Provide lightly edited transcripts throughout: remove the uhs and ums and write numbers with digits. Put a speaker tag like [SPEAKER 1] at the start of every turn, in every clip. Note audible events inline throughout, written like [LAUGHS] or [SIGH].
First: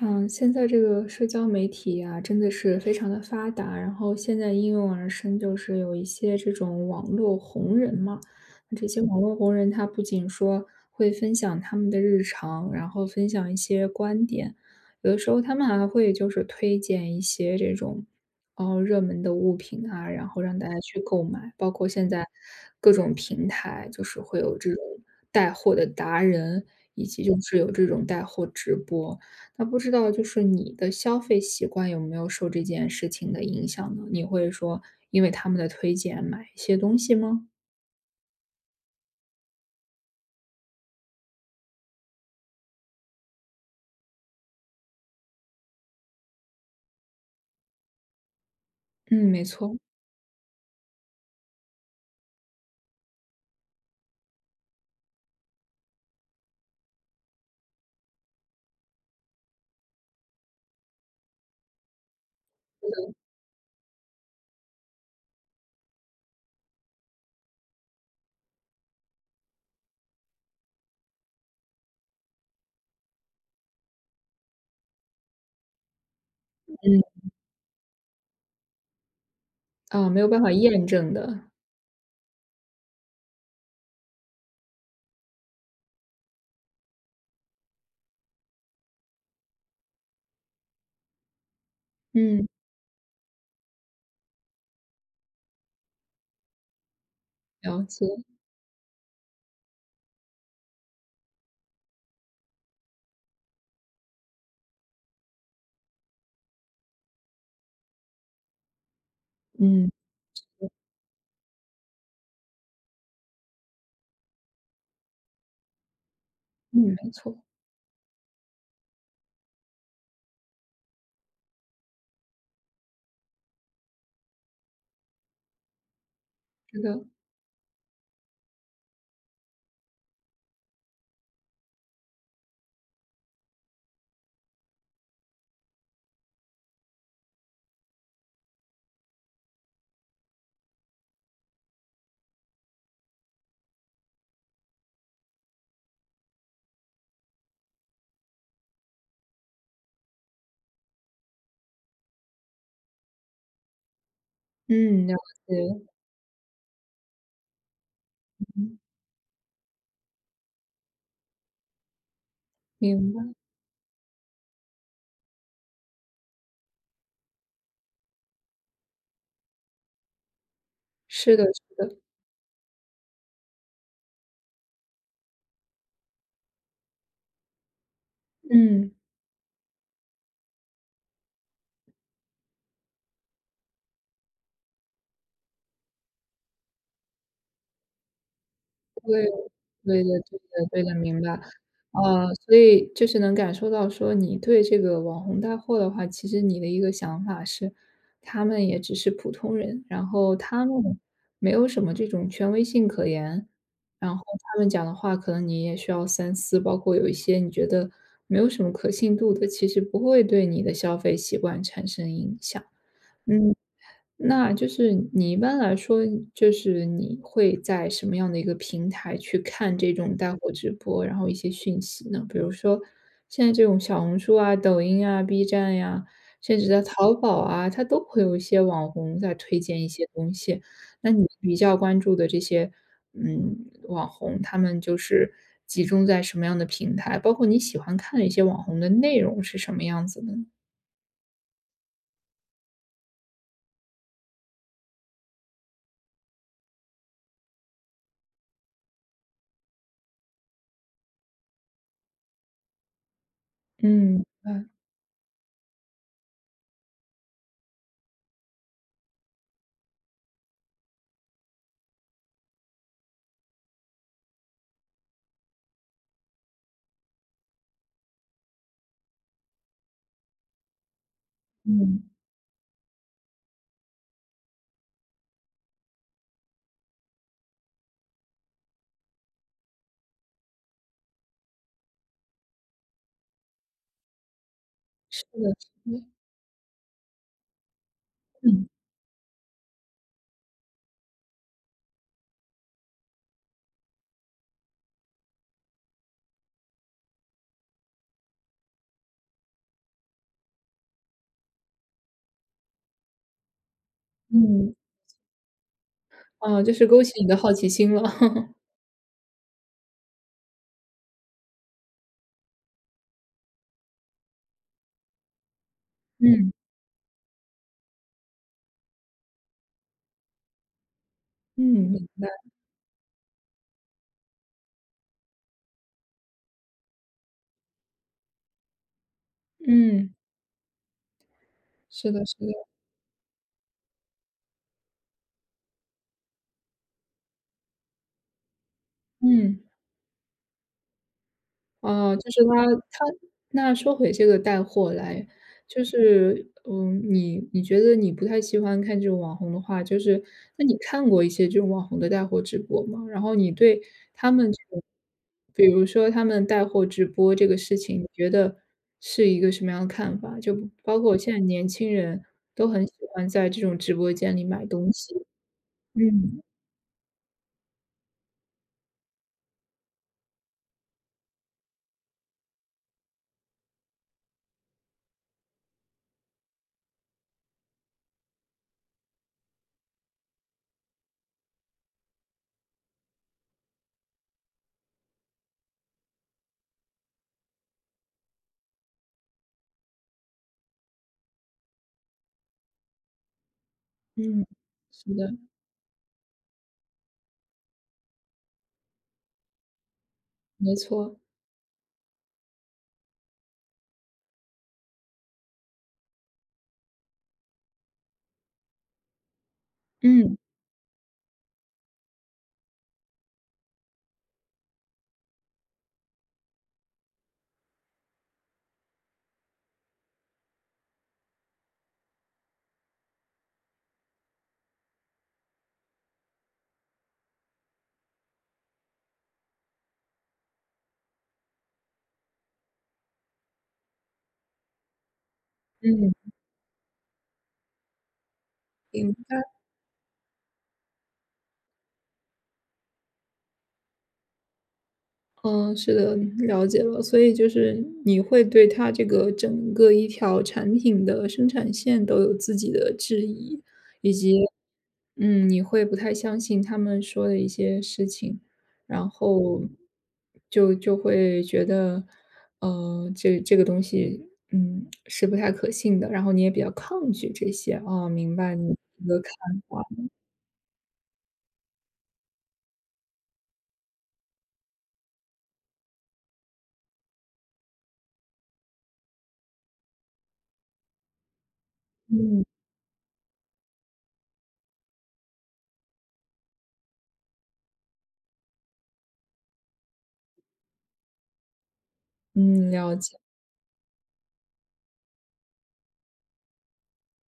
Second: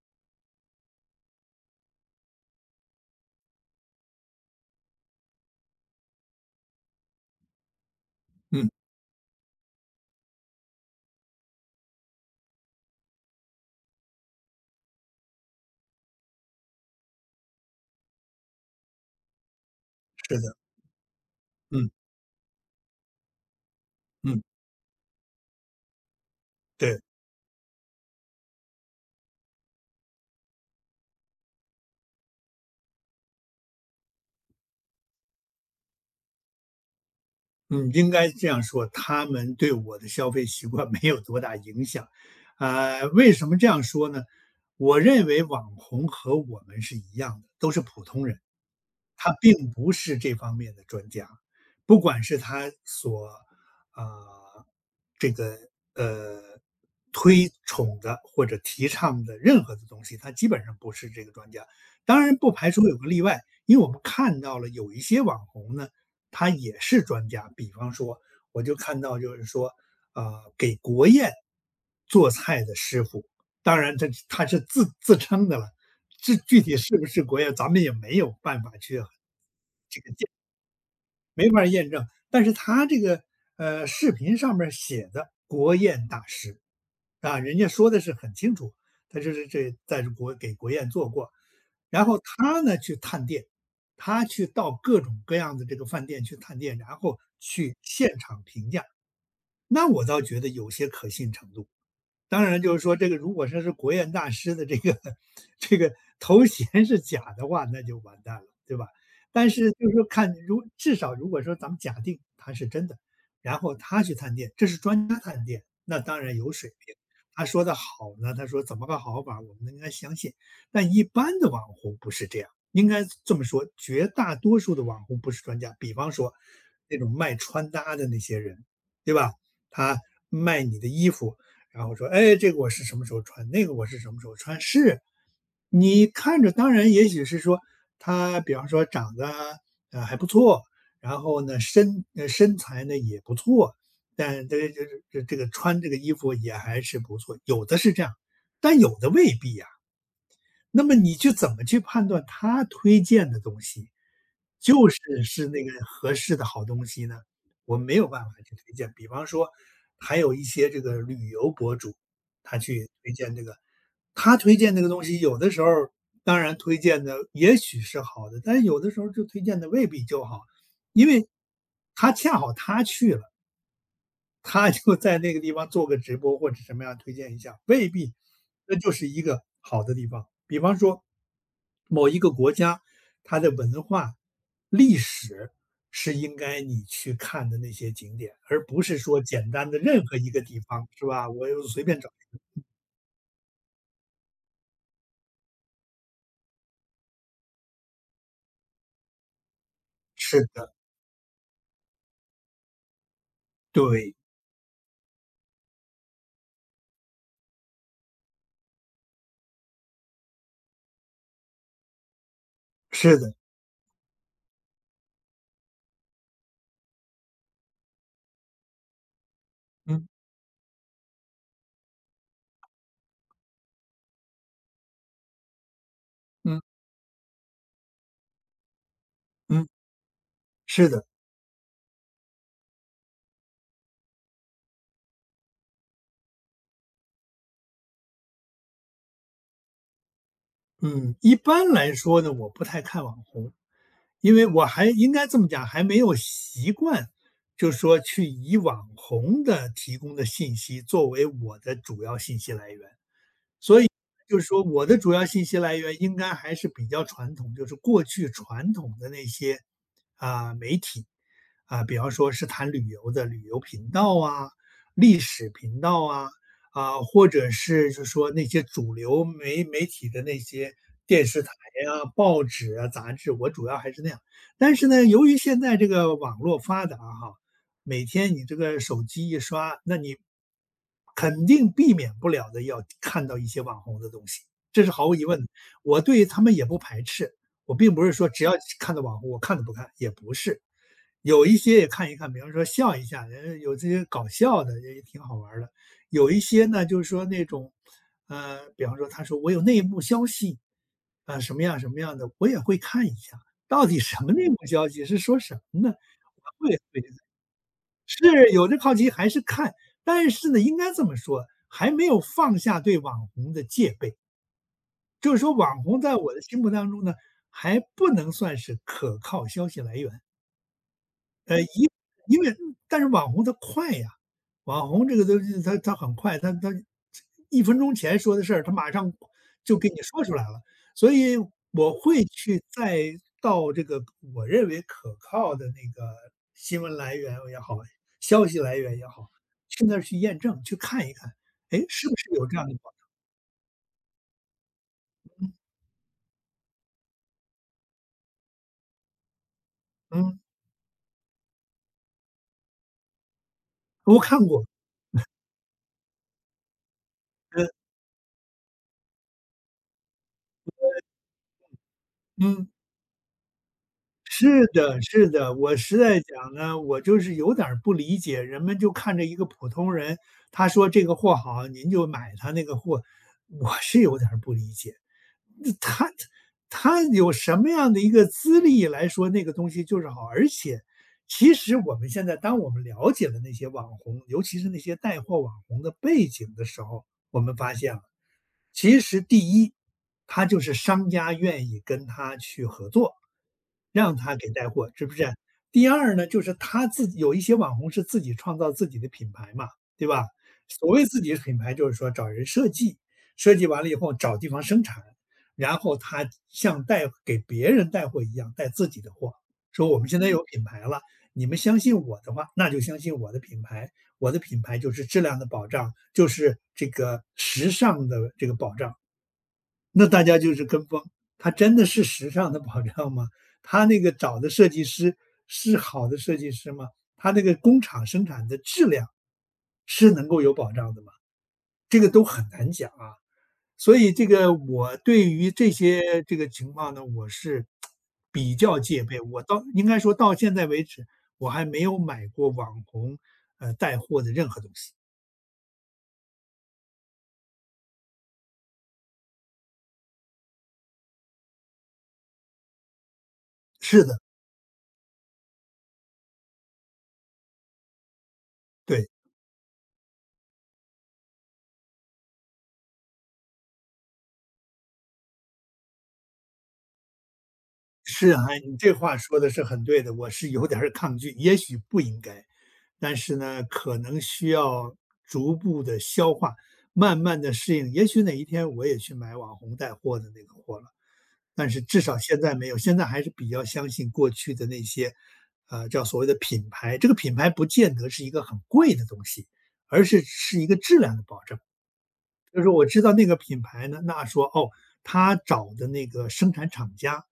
[SPEAKER 1] 嗯，现在这个社交媒体啊，真的是非常的发达，然后现在应运而生，就是有一些这种网络红人嘛。
[SPEAKER 2] 嗯，
[SPEAKER 1] 那这些网络红人，他不仅说会分享他们的日常，然后分享一些观点，有的时候他们还会就是推荐一些这种哦热门的物品啊，然
[SPEAKER 2] 是
[SPEAKER 1] 后让
[SPEAKER 2] 的，
[SPEAKER 1] 大家去购买。包括
[SPEAKER 2] 嗯
[SPEAKER 1] 现在各种平台，就是会
[SPEAKER 2] 嗯，
[SPEAKER 1] 有这种带货的达人，
[SPEAKER 2] 对，
[SPEAKER 1] 以及就是有这种带货直播。那不知道就是你的消费习惯有没有受这件事情的影响呢？你会说因为他们的推荐买一些东西吗？
[SPEAKER 2] 嗯，应该这样说，他们对我的消费习惯没有多大影响。为什么这样说呢？我认为网红和我们是一样的，都是普通人。
[SPEAKER 1] 嗯，
[SPEAKER 2] 他
[SPEAKER 1] 没
[SPEAKER 2] 并
[SPEAKER 1] 错。
[SPEAKER 2] 不是这方面的专家，不管是他所啊、这个呃推崇的或者提倡的任何的东西，他基本上不是这个专家。当然不排除有个例外，因为我们看到了有一些网红呢，他也是专家。比方说，我就看到就是说，啊、给国宴做菜的师傅，当然他是自称的了。这具体是
[SPEAKER 1] 嗯。
[SPEAKER 2] 不是国宴，咱们也没有办法去
[SPEAKER 1] 啊，没有办法验证的。
[SPEAKER 2] 没法儿验证。但是他这个视频上面儿写的国宴大师，啊，人家说的是很清楚，他就是这在这国给国宴做过。然后
[SPEAKER 1] 嗯，
[SPEAKER 2] 他呢去探店，他去到各种各样的这个饭店去探店，然后去
[SPEAKER 1] 了解。
[SPEAKER 2] 现场评价。那我倒觉得有些可信程度。当然就是说这个如果说是国宴大师的这个 [LAUGHS] 这个头衔是假的话，那就完蛋了，对吧？但是就
[SPEAKER 1] 嗯。
[SPEAKER 2] 是说看至少如果说咱们假定他是真的，然后他去探店，这是专家探店，那当然有水平。
[SPEAKER 1] 嗯，没错。
[SPEAKER 2] 他说的好呢，他说怎么个好法，我们应该相信。但一般的网红不是这样，应该这么说，绝大多数的网红不是专家。比方说
[SPEAKER 1] 是
[SPEAKER 2] 那
[SPEAKER 1] 的。
[SPEAKER 2] 种卖穿搭的那些人，对吧？他卖你的衣服，然后说，哎，这个我是什么时候穿，那个我是什么时候穿，是，你看着，当然也许是说他，比方说长得还不错，然后呢身材呢也不错，但这个穿这个衣服也还是不错，有的是这样，但有的未必呀、那么你去怎么去判断他推荐的东西，就是
[SPEAKER 1] 嗯，了
[SPEAKER 2] 是
[SPEAKER 1] 解。
[SPEAKER 2] 那个合适的好东西呢？我没有办法去推
[SPEAKER 1] 嗯，
[SPEAKER 2] 荐。比方说，还有一些这个旅游博主，他去
[SPEAKER 1] 明
[SPEAKER 2] 推
[SPEAKER 1] 白。
[SPEAKER 2] 荐这个，他推荐这个东西，有的时候当然推荐的也许是好的，但是有的时候就推荐的未必就好，因为
[SPEAKER 1] 是的，是的。
[SPEAKER 2] 他恰好他去了。他就 [LAUGHS] 在那个地方做个直播或者什么样推荐一下，未必那
[SPEAKER 1] 嗯。
[SPEAKER 2] 就是一个好的地方。比方说，某一个国家，它的文化、历史是应该你去看的那些景点，而不是说
[SPEAKER 1] 对。
[SPEAKER 2] 简单的
[SPEAKER 1] 对
[SPEAKER 2] 任
[SPEAKER 1] 的
[SPEAKER 2] 何一
[SPEAKER 1] 对
[SPEAKER 2] 个地
[SPEAKER 1] 的对
[SPEAKER 2] 方，
[SPEAKER 1] 的，
[SPEAKER 2] 是
[SPEAKER 1] 明
[SPEAKER 2] 吧？
[SPEAKER 1] 白。
[SPEAKER 2] 我又随便找。
[SPEAKER 1] 所以就是能感受到说你对这个网红带货的话，其实你的一个想法是，他们也只是普通人，然后
[SPEAKER 2] 是
[SPEAKER 1] 他
[SPEAKER 2] 的，
[SPEAKER 1] 们没有什么这种权威性可言，然
[SPEAKER 2] 对，
[SPEAKER 1] 后他们讲的话可能你也需要三思，包括有一些你觉得没有什么可信度的，其实不会对你的消费习惯产生影响。
[SPEAKER 2] 是的，
[SPEAKER 1] 嗯。那就是你一般来说，就是你会在什么样的一个平台去看这
[SPEAKER 2] 嗯
[SPEAKER 1] 种带货直播，然后一些讯息呢？比如说现在这种小红书啊、抖音啊、B 站呀、甚
[SPEAKER 2] 嗯
[SPEAKER 1] 至在淘宝啊，它都会有一些网红在推
[SPEAKER 2] 嗯，
[SPEAKER 1] 荐一些东西。
[SPEAKER 2] 是的。
[SPEAKER 1] 那你比较关注的这些，嗯，网红他们就是集中在什么样的平台？包括你喜欢看的一些网红的内容是什么样子的呢？
[SPEAKER 2] 嗯，一般来说呢，我不太看网红，因为我还应该这么讲，还没有习惯，就说去以网红的提供的信息作为我的主要信息来源。
[SPEAKER 1] 嗯，明
[SPEAKER 2] 就是说
[SPEAKER 1] 白。
[SPEAKER 2] 我的主要信息来源应该还是比较传统，就是过去传统的那些媒体比方说是谈旅游的旅游频道啊、历史频道啊、或者是就是说那些主流媒体的那些电视台
[SPEAKER 1] 嗯，
[SPEAKER 2] 啊、报纸啊、杂志，我主要还是那样。但是呢，由于现在这个网络发达哈、每天你这个手机一刷，那你肯定避免不了的要看到一些网红的东西，这是毫无
[SPEAKER 1] 是
[SPEAKER 2] 疑问的。
[SPEAKER 1] 的，是
[SPEAKER 2] 我
[SPEAKER 1] 的。
[SPEAKER 2] 对他们也不排斥，我并不是说只要
[SPEAKER 1] 嗯。
[SPEAKER 2] 看到网红我看都不看，也不是。有一些也看一看，比方说笑一下，人家有这些搞笑的也挺好玩儿的。有一些呢，就是说那种，比方说他说我有内幕消息，什么样什么样的，我也会看一下，到底什么内幕
[SPEAKER 1] 嗯，
[SPEAKER 2] 消息是说什么呢？我
[SPEAKER 1] 啊，就
[SPEAKER 2] 会
[SPEAKER 1] 是
[SPEAKER 2] 会
[SPEAKER 1] 勾起你的好奇心了。
[SPEAKER 2] 是
[SPEAKER 1] [LAUGHS]
[SPEAKER 2] 有这好奇还是看，但是呢，应该这么说，还没有放下对网红的戒备。就是说网红在我的
[SPEAKER 1] 嗯。
[SPEAKER 2] 心目当中呢，还不能算是可靠消息来源。呃，因
[SPEAKER 1] 嗯。[LAUGHS] 明白。
[SPEAKER 2] 因为但是网红他快呀，网红这个东西他很快，他一分钟前说的事儿，他马上就给你
[SPEAKER 1] 嗯，
[SPEAKER 2] 说出来了。所以我
[SPEAKER 1] 是的
[SPEAKER 2] 会
[SPEAKER 1] 是
[SPEAKER 2] 去
[SPEAKER 1] 的。
[SPEAKER 2] 再到这个我认为可靠的那个新闻来源也好，消息来源也好，
[SPEAKER 1] 嗯。
[SPEAKER 2] 去那儿去验证，去看一看，哎，是
[SPEAKER 1] 哦，
[SPEAKER 2] 不
[SPEAKER 1] 就
[SPEAKER 2] 是
[SPEAKER 1] 是
[SPEAKER 2] 有这
[SPEAKER 1] 他
[SPEAKER 2] 样的网。
[SPEAKER 1] 他那说回这个带货来，就是，嗯，你觉得你不太喜欢看这种网红的话，就是
[SPEAKER 2] 嗯，
[SPEAKER 1] 那你看过一些这种网红的带货直播吗？然后你对
[SPEAKER 2] 我
[SPEAKER 1] 他
[SPEAKER 2] 看
[SPEAKER 1] 们这
[SPEAKER 2] 过，
[SPEAKER 1] 种，比如说他们带货直播这个
[SPEAKER 2] 嗯，
[SPEAKER 1] 事情，你觉得是一个什么样的看法？就包括现在年轻人都
[SPEAKER 2] 嗯。
[SPEAKER 1] 很喜欢在这种直播间里买
[SPEAKER 2] 是
[SPEAKER 1] 东
[SPEAKER 2] 的
[SPEAKER 1] 西。
[SPEAKER 2] 是的，我实在
[SPEAKER 1] 嗯。
[SPEAKER 2] 讲呢，我就是有点儿不理解，人们就看着一个普通人，他说这个货好，您就买他那个货，我是有点儿不理解。他有什么样的一个资历来说那个东西就是好，而且其实我们现在当我们了解了那些网红，尤其是那些带货网红的背景的时候，我们发现了其实第一，他就是商家愿意跟他去合作，让他
[SPEAKER 1] 嗯，
[SPEAKER 2] 给带货，是不
[SPEAKER 1] 是的，
[SPEAKER 2] 是？第二呢，就是他自己有一些网红是自己创造自己的品牌嘛，对吧？
[SPEAKER 1] 没
[SPEAKER 2] 所谓
[SPEAKER 1] 错。
[SPEAKER 2] 自己的品牌，就是说找人设计，设计完了以后找地方生产，然后他像带给别人带货一样带自己的货，说我们现在
[SPEAKER 1] 嗯。
[SPEAKER 2] 有品牌了，你们相信我的话，那就相信我的品牌，我的品牌就是质量的保障，就是这个时尚的这个保障。那大家就是跟风，它真的是时尚的保障吗？它那个找的设计师是好的设计师吗？它那个工厂生产的质量是能够有保障的吗？这个都很难讲啊。所以这个我对于这些
[SPEAKER 1] 嗯。
[SPEAKER 2] 这个情况呢，我是比较戒备。我到应该说到现在为止，我还没有买过网红带货的任何东西。
[SPEAKER 1] 嗯，是的，了解了。所以就是你会对它这个整个一条产品的生产线都有自己的质疑，
[SPEAKER 2] 是
[SPEAKER 1] 以
[SPEAKER 2] 的，
[SPEAKER 1] 及，嗯，你会不太相信他们说的一些事情，然
[SPEAKER 2] 对，
[SPEAKER 1] 后就就会觉得，这个东西，嗯，是不太可信的。然后你也比较抗拒这些啊。
[SPEAKER 2] 是
[SPEAKER 1] 明
[SPEAKER 2] 啊，
[SPEAKER 1] 白
[SPEAKER 2] 哎
[SPEAKER 1] 你
[SPEAKER 2] 你这话
[SPEAKER 1] 的看
[SPEAKER 2] 说的是
[SPEAKER 1] 法。
[SPEAKER 2] 很对的，我是有点儿抗拒，也许不应该，但是呢，可能需要逐步的消化，慢慢的适应。也许哪一天我也去买网红带货的那个货了，但是至少现
[SPEAKER 1] 嗯
[SPEAKER 2] 在没有，现在还是比较相信过去的那些，叫所谓的品牌。这个品牌不见得是一个很贵的东西，而是一个质量的保证。就是
[SPEAKER 1] 嗯，
[SPEAKER 2] 我
[SPEAKER 1] 了
[SPEAKER 2] 知道
[SPEAKER 1] 解。
[SPEAKER 2] 那个品牌呢，那说哦，他找的那个生产厂家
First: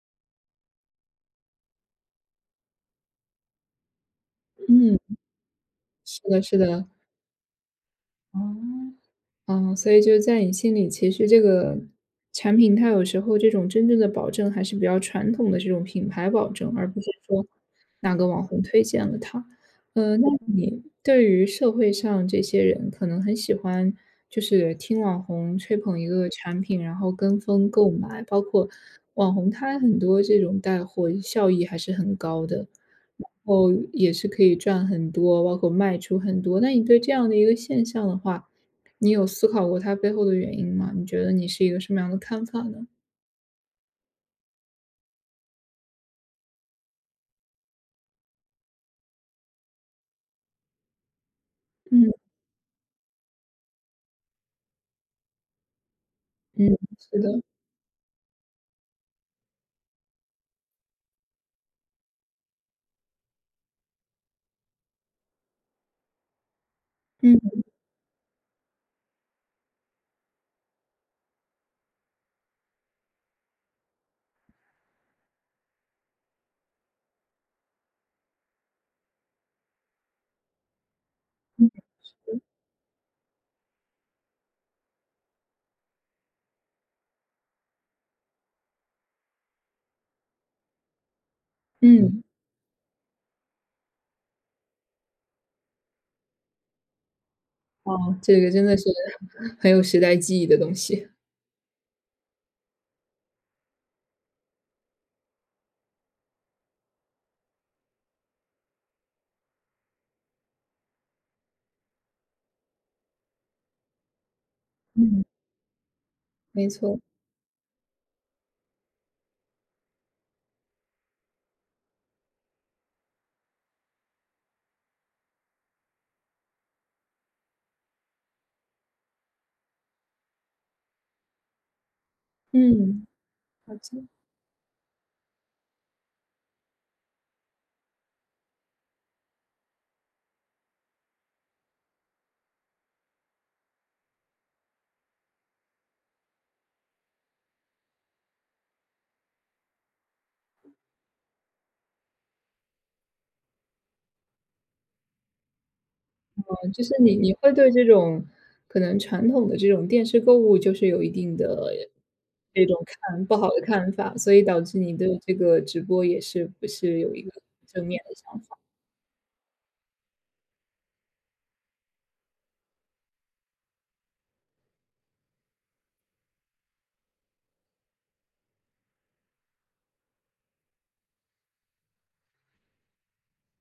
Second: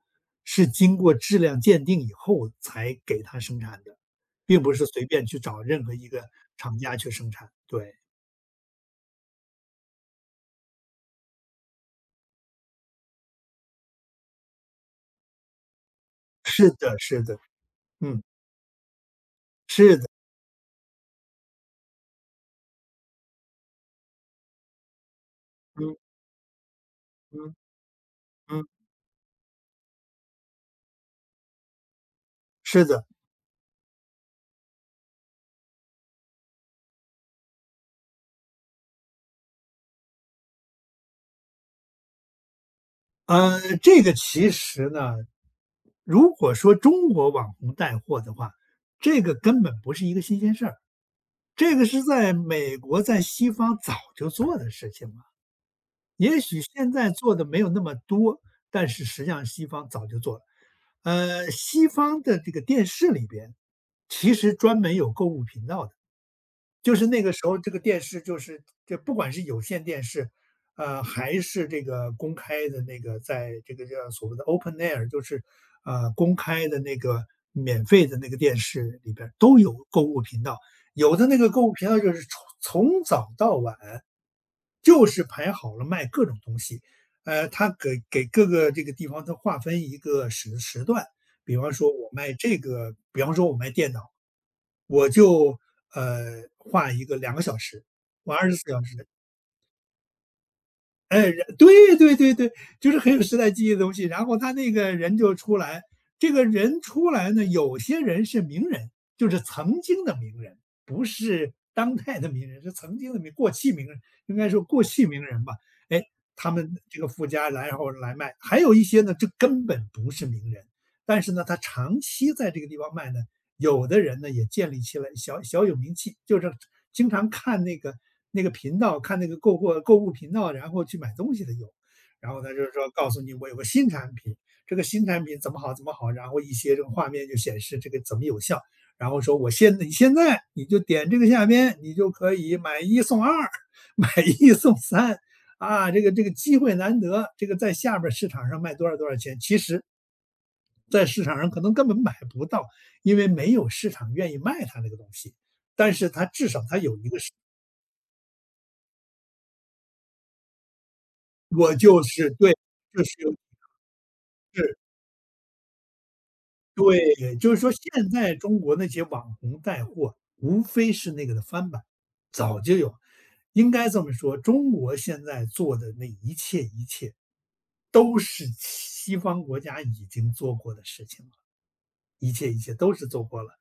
[SPEAKER 2] 是经过质量鉴定以后才给他生产的，并不是随
[SPEAKER 1] 嗯，
[SPEAKER 2] 便去找任何一
[SPEAKER 1] 是
[SPEAKER 2] 个
[SPEAKER 1] 的，是
[SPEAKER 2] 厂
[SPEAKER 1] 的。
[SPEAKER 2] 家去生产。对，
[SPEAKER 1] 哦。嗯，所以就是在你心里，其实这个产品它有时候这种真正的保证还是比较传统的这种品牌保
[SPEAKER 2] 是
[SPEAKER 1] 证，而
[SPEAKER 2] 的，
[SPEAKER 1] 不是
[SPEAKER 2] 是的，
[SPEAKER 1] 说哪
[SPEAKER 2] 嗯，
[SPEAKER 1] 个网红推荐了它。
[SPEAKER 2] 是的，
[SPEAKER 1] 那你对于社会上这些人可能很喜欢，就是听网红吹
[SPEAKER 2] 嗯
[SPEAKER 1] 捧一个产品，然后跟
[SPEAKER 2] 嗯
[SPEAKER 1] 风购买，包
[SPEAKER 2] 嗯，
[SPEAKER 1] 括网红他很多这种带货效益还是很高的。
[SPEAKER 2] 是的，
[SPEAKER 1] 后也是可以赚很多，包括卖出很多。那你对这样的一个现象的话，你有思考过它背后的原因吗？你觉得你是一个什么样的看法呢？
[SPEAKER 2] 这个其实呢，如果说中国网红带货的话，这个根本不是一个新鲜事儿，这个是
[SPEAKER 1] 嗯
[SPEAKER 2] 在美国在西方早就做的事情了。也许
[SPEAKER 1] 嗯，
[SPEAKER 2] 现在
[SPEAKER 1] 是
[SPEAKER 2] 做
[SPEAKER 1] 的。
[SPEAKER 2] 的没有那么多，但是实际上西方早就做了。西方的这个电视里边，其实专门有购物频道的，就是那个时候
[SPEAKER 1] 嗯
[SPEAKER 2] 这个电视就是这不管是有线电视，还是这个公开的那个，在这个叫所谓的 open air,就是公开的那个免费的那个电视里边儿都有购物频道，有的那个购
[SPEAKER 1] 嗯
[SPEAKER 2] 物频道就是从早到晚。就是排好了卖各种东西，他给各个这个地方他划分一个时段，比方说我
[SPEAKER 1] 嗯，
[SPEAKER 2] 卖这个，比方说我卖电脑，我就画一个2个小时，
[SPEAKER 1] 哦，
[SPEAKER 2] 我
[SPEAKER 1] 这
[SPEAKER 2] 二
[SPEAKER 1] 个
[SPEAKER 2] 十四
[SPEAKER 1] 真的是
[SPEAKER 2] 小时，
[SPEAKER 1] [LAUGHS] 很有时代记忆的东西。
[SPEAKER 2] 哎，然对，就是很有时代记忆的东西。然后他那个人就出来，这个人出来呢，有些人是名人，就是曾经的名人，不是当代的名人，是曾经的过气名人，应该说过气名
[SPEAKER 1] 嗯，
[SPEAKER 2] 人吧。哎，他
[SPEAKER 1] 没
[SPEAKER 2] 们
[SPEAKER 1] 错。
[SPEAKER 2] 这个富家来然后来卖，还有一些呢，这根本不是名人，但是呢，他长期在这个地方卖呢，有的人呢也建立起来小小有名气，就是经常看那个频道，看那个购物频道，然后去买东西的有。然后他就是说
[SPEAKER 1] 嗯，
[SPEAKER 2] 告诉你我有个
[SPEAKER 1] 好
[SPEAKER 2] 新
[SPEAKER 1] 的。
[SPEAKER 2] 产品，这个新产品怎么好怎么好，然后一些这个画面就显示这个怎么有效，然后说你现在你就点这个下边，你就可以买一送二，[LAUGHS] 买一送三，啊，这个机会难得，这个在下边市场上卖多少多少钱，其实在市场上可能根本买不到，因为没有市场愿意卖他那个东西。但是他至少他
[SPEAKER 1] 就是
[SPEAKER 2] 有一
[SPEAKER 1] 你
[SPEAKER 2] 个是
[SPEAKER 1] 你会对这种可能传统的这种电视购物，就是有一定的
[SPEAKER 2] 我就是对，
[SPEAKER 1] 这种
[SPEAKER 2] 就是
[SPEAKER 1] 看不好的看法，所以导
[SPEAKER 2] 是，
[SPEAKER 1] 致你对这个直播也是不是有一个
[SPEAKER 2] 对，就是说
[SPEAKER 1] 正面
[SPEAKER 2] 现
[SPEAKER 1] 的
[SPEAKER 2] 在
[SPEAKER 1] 想法？
[SPEAKER 2] 中国那些网红带货，无非是那个的翻版，早就有。应该这么说，中国现在做的那一切一切，都是西方国家已经做过的事情了，一切一切都是做过了。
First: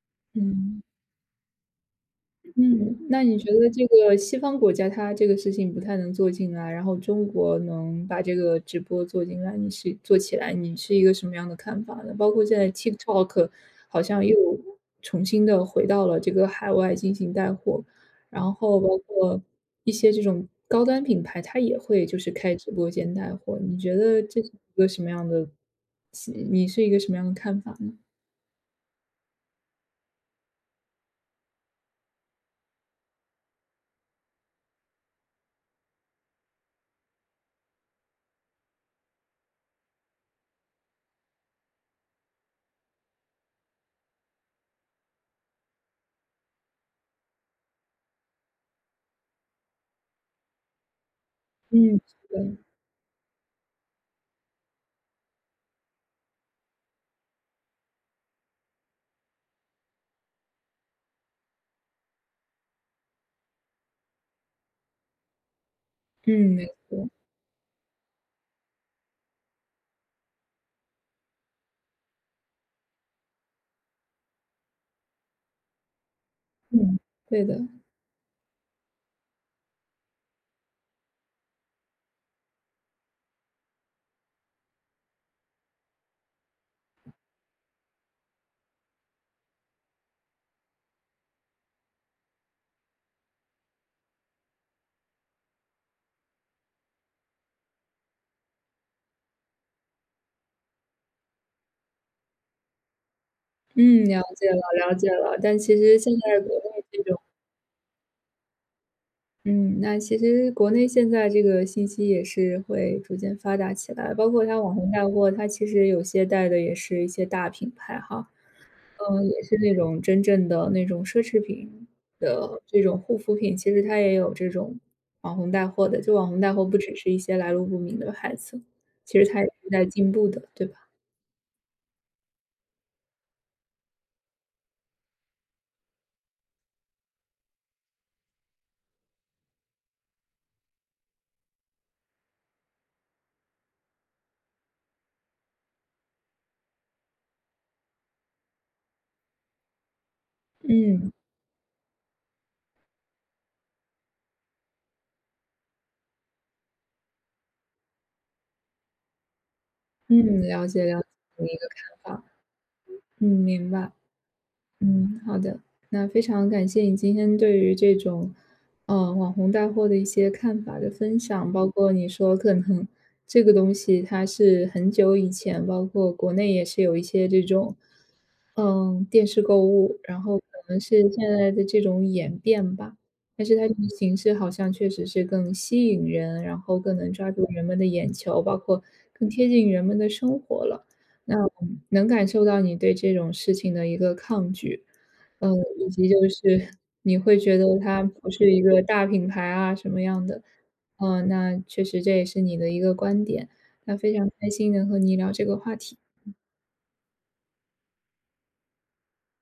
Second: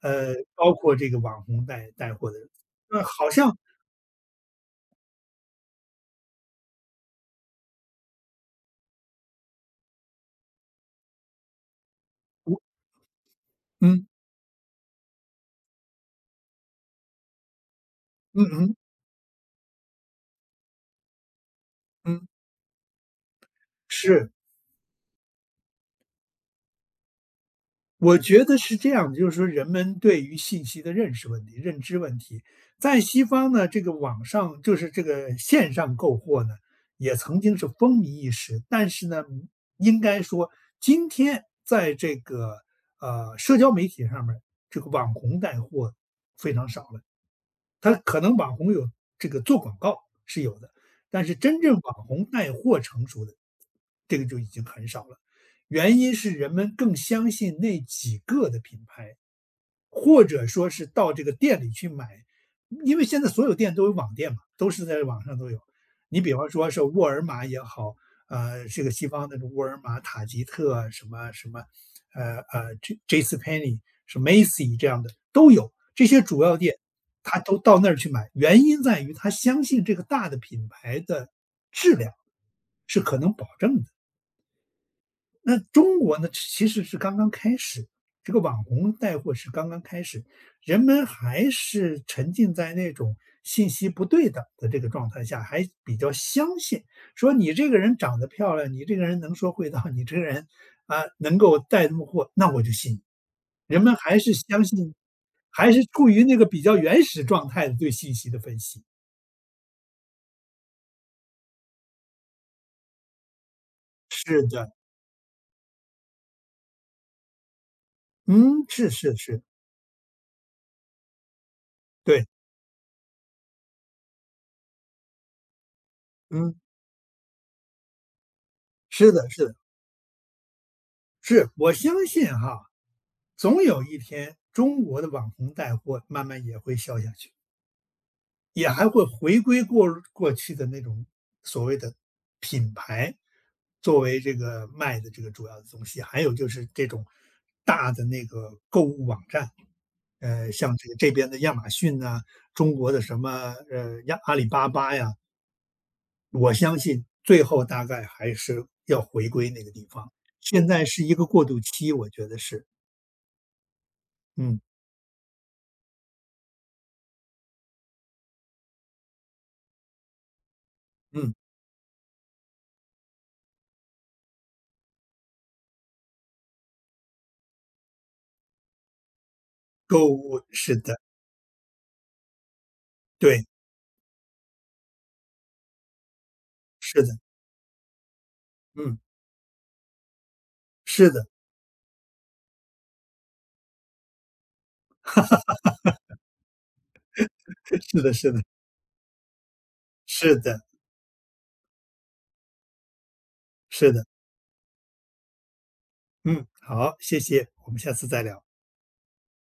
[SPEAKER 2] 包
[SPEAKER 1] 嗯。
[SPEAKER 2] 括这个网红带货的，
[SPEAKER 1] 嗯，那
[SPEAKER 2] 好
[SPEAKER 1] 你觉
[SPEAKER 2] 像
[SPEAKER 1] 得这个西方国家它这个事情不太能做进来，然后中国能把这个直播做进来，你是做起来，你是一个什么样的看法呢？包括现
[SPEAKER 2] 我
[SPEAKER 1] 在 TikTok 好
[SPEAKER 2] 嗯，
[SPEAKER 1] 像又重新的回到了这个海外进行带货，
[SPEAKER 2] 嗯
[SPEAKER 1] 然
[SPEAKER 2] 嗯
[SPEAKER 1] 后包括一些这种高端品牌，它也会就
[SPEAKER 2] 嗯，
[SPEAKER 1] 是开直播间带货，你觉得
[SPEAKER 2] 是。
[SPEAKER 1] 这是一个什么样的你是一个什么样的看法呢？
[SPEAKER 2] 我觉得是这样，的，就是说人们对于信息的认识问题、认知问题，在西方呢，这个网上就是这个线上购货呢，也曾经是风靡一时。但是呢，应该说今天在这个社交媒体上面儿这个网红带货非常少了。他可能网红有这个做广告是有的，但是真正
[SPEAKER 1] 嗯，
[SPEAKER 2] 网红
[SPEAKER 1] 是
[SPEAKER 2] 带
[SPEAKER 1] 的。
[SPEAKER 2] 货成熟的，这个就已经很少了。原因是人们更相信那几个的品牌，或者说是到这个店里去买，因为现在所有店都有网店嘛，都是在网上都有。你
[SPEAKER 1] 嗯，
[SPEAKER 2] 比方
[SPEAKER 1] 没
[SPEAKER 2] 说是沃
[SPEAKER 1] 错。
[SPEAKER 2] 尔玛也好，这个西方那种沃尔玛、塔吉特啊什么什么，J J C Penney、是 Macy 这样的都有，这些主要店
[SPEAKER 1] 嗯，
[SPEAKER 2] 他
[SPEAKER 1] 对
[SPEAKER 2] 都
[SPEAKER 1] 的。
[SPEAKER 2] 到那儿去买，原因在于他相信这个大的品牌的质量是可能保证的。那中国呢，其实是刚刚开始，这个网红带货是刚刚开始，人们还是沉浸在那种信息不对等的这个状态下，还比较相信说你这个人长得漂亮，你这个人能说会道，你这个人啊能够带动货，那我就信你。人们
[SPEAKER 1] 嗯，
[SPEAKER 2] 还
[SPEAKER 1] 了
[SPEAKER 2] 是
[SPEAKER 1] 解了
[SPEAKER 2] 相
[SPEAKER 1] 了
[SPEAKER 2] 信，
[SPEAKER 1] 解了。但
[SPEAKER 2] 还
[SPEAKER 1] 其
[SPEAKER 2] 是
[SPEAKER 1] 实
[SPEAKER 2] 处
[SPEAKER 1] 现
[SPEAKER 2] 于那
[SPEAKER 1] 在
[SPEAKER 2] 个
[SPEAKER 1] 国
[SPEAKER 2] 比较
[SPEAKER 1] 内这
[SPEAKER 2] 原
[SPEAKER 1] 种
[SPEAKER 2] 始状态的对信息的分析。
[SPEAKER 1] 嗯，那其实国内现在这个信息也是会逐渐发达起来，包
[SPEAKER 2] 是
[SPEAKER 1] 括它
[SPEAKER 2] 的，
[SPEAKER 1] 网红带货，它其实有些带的也是一些大品牌哈，
[SPEAKER 2] 嗯，是是
[SPEAKER 1] 嗯，也
[SPEAKER 2] 是，
[SPEAKER 1] 是那种真正的那种奢侈品
[SPEAKER 2] 对，
[SPEAKER 1] 的这种护肤品，其实它也有这种网红带货的，就网红带
[SPEAKER 2] 嗯，
[SPEAKER 1] 货不只是一些来路不明的牌子，
[SPEAKER 2] 是
[SPEAKER 1] 其实
[SPEAKER 2] 的，
[SPEAKER 1] 它
[SPEAKER 2] 是
[SPEAKER 1] 也
[SPEAKER 2] 的，
[SPEAKER 1] 是在进步的，对吧？
[SPEAKER 2] 是我相信哈。总有一天，中国的网红带货慢慢也会消下去，也还会回归过去的那种所谓的品牌作为这个卖的这个主要的东西。还有就是这种大的那个购物网站，像这个这
[SPEAKER 1] 嗯。
[SPEAKER 2] 边的亚马逊呐、中国的什么亚阿里巴巴呀，我相信最后大概还是要回归那个地方。
[SPEAKER 1] 嗯，了
[SPEAKER 2] 现
[SPEAKER 1] 解
[SPEAKER 2] 在
[SPEAKER 1] 了
[SPEAKER 2] 是
[SPEAKER 1] 解
[SPEAKER 2] 一个过
[SPEAKER 1] 你的一
[SPEAKER 2] 渡
[SPEAKER 1] 个
[SPEAKER 2] 期，我
[SPEAKER 1] 看法。
[SPEAKER 2] 觉得是，
[SPEAKER 1] 嗯，明白。
[SPEAKER 2] 嗯
[SPEAKER 1] 嗯，好的。那非常感谢你今天对于这种，网红带货的一些看法的分
[SPEAKER 2] 嗯，
[SPEAKER 1] 享，包括你说可能这个东西它是很久以前，包括国内也是有一些这种嗯，电视购物，
[SPEAKER 2] 购
[SPEAKER 1] 然后可
[SPEAKER 2] 物是
[SPEAKER 1] 能
[SPEAKER 2] 的。
[SPEAKER 1] 是现在的这种演变吧，但
[SPEAKER 2] 对，
[SPEAKER 1] 是它这个形式好像确实是更吸引人，然后更
[SPEAKER 2] 是
[SPEAKER 1] 能
[SPEAKER 2] 的，
[SPEAKER 1] 抓住人们的眼球，包括
[SPEAKER 2] 嗯，
[SPEAKER 1] 更贴近人们的生活了。
[SPEAKER 2] 是的，
[SPEAKER 1] 那我能感受到你对这种事情的一个抗拒，嗯，以及就是你会觉得
[SPEAKER 2] [LAUGHS] 是
[SPEAKER 1] 它
[SPEAKER 2] 的，
[SPEAKER 1] 不
[SPEAKER 2] 是的，
[SPEAKER 1] 是一个大品牌啊什么样
[SPEAKER 2] 是
[SPEAKER 1] 的，
[SPEAKER 2] 的，
[SPEAKER 1] 嗯，那确实这也是你的一个观点，
[SPEAKER 2] 是
[SPEAKER 1] 那
[SPEAKER 2] 的，
[SPEAKER 1] 非常开心能和你聊这个话题。
[SPEAKER 2] 嗯，好，谢谢，我们下次再聊。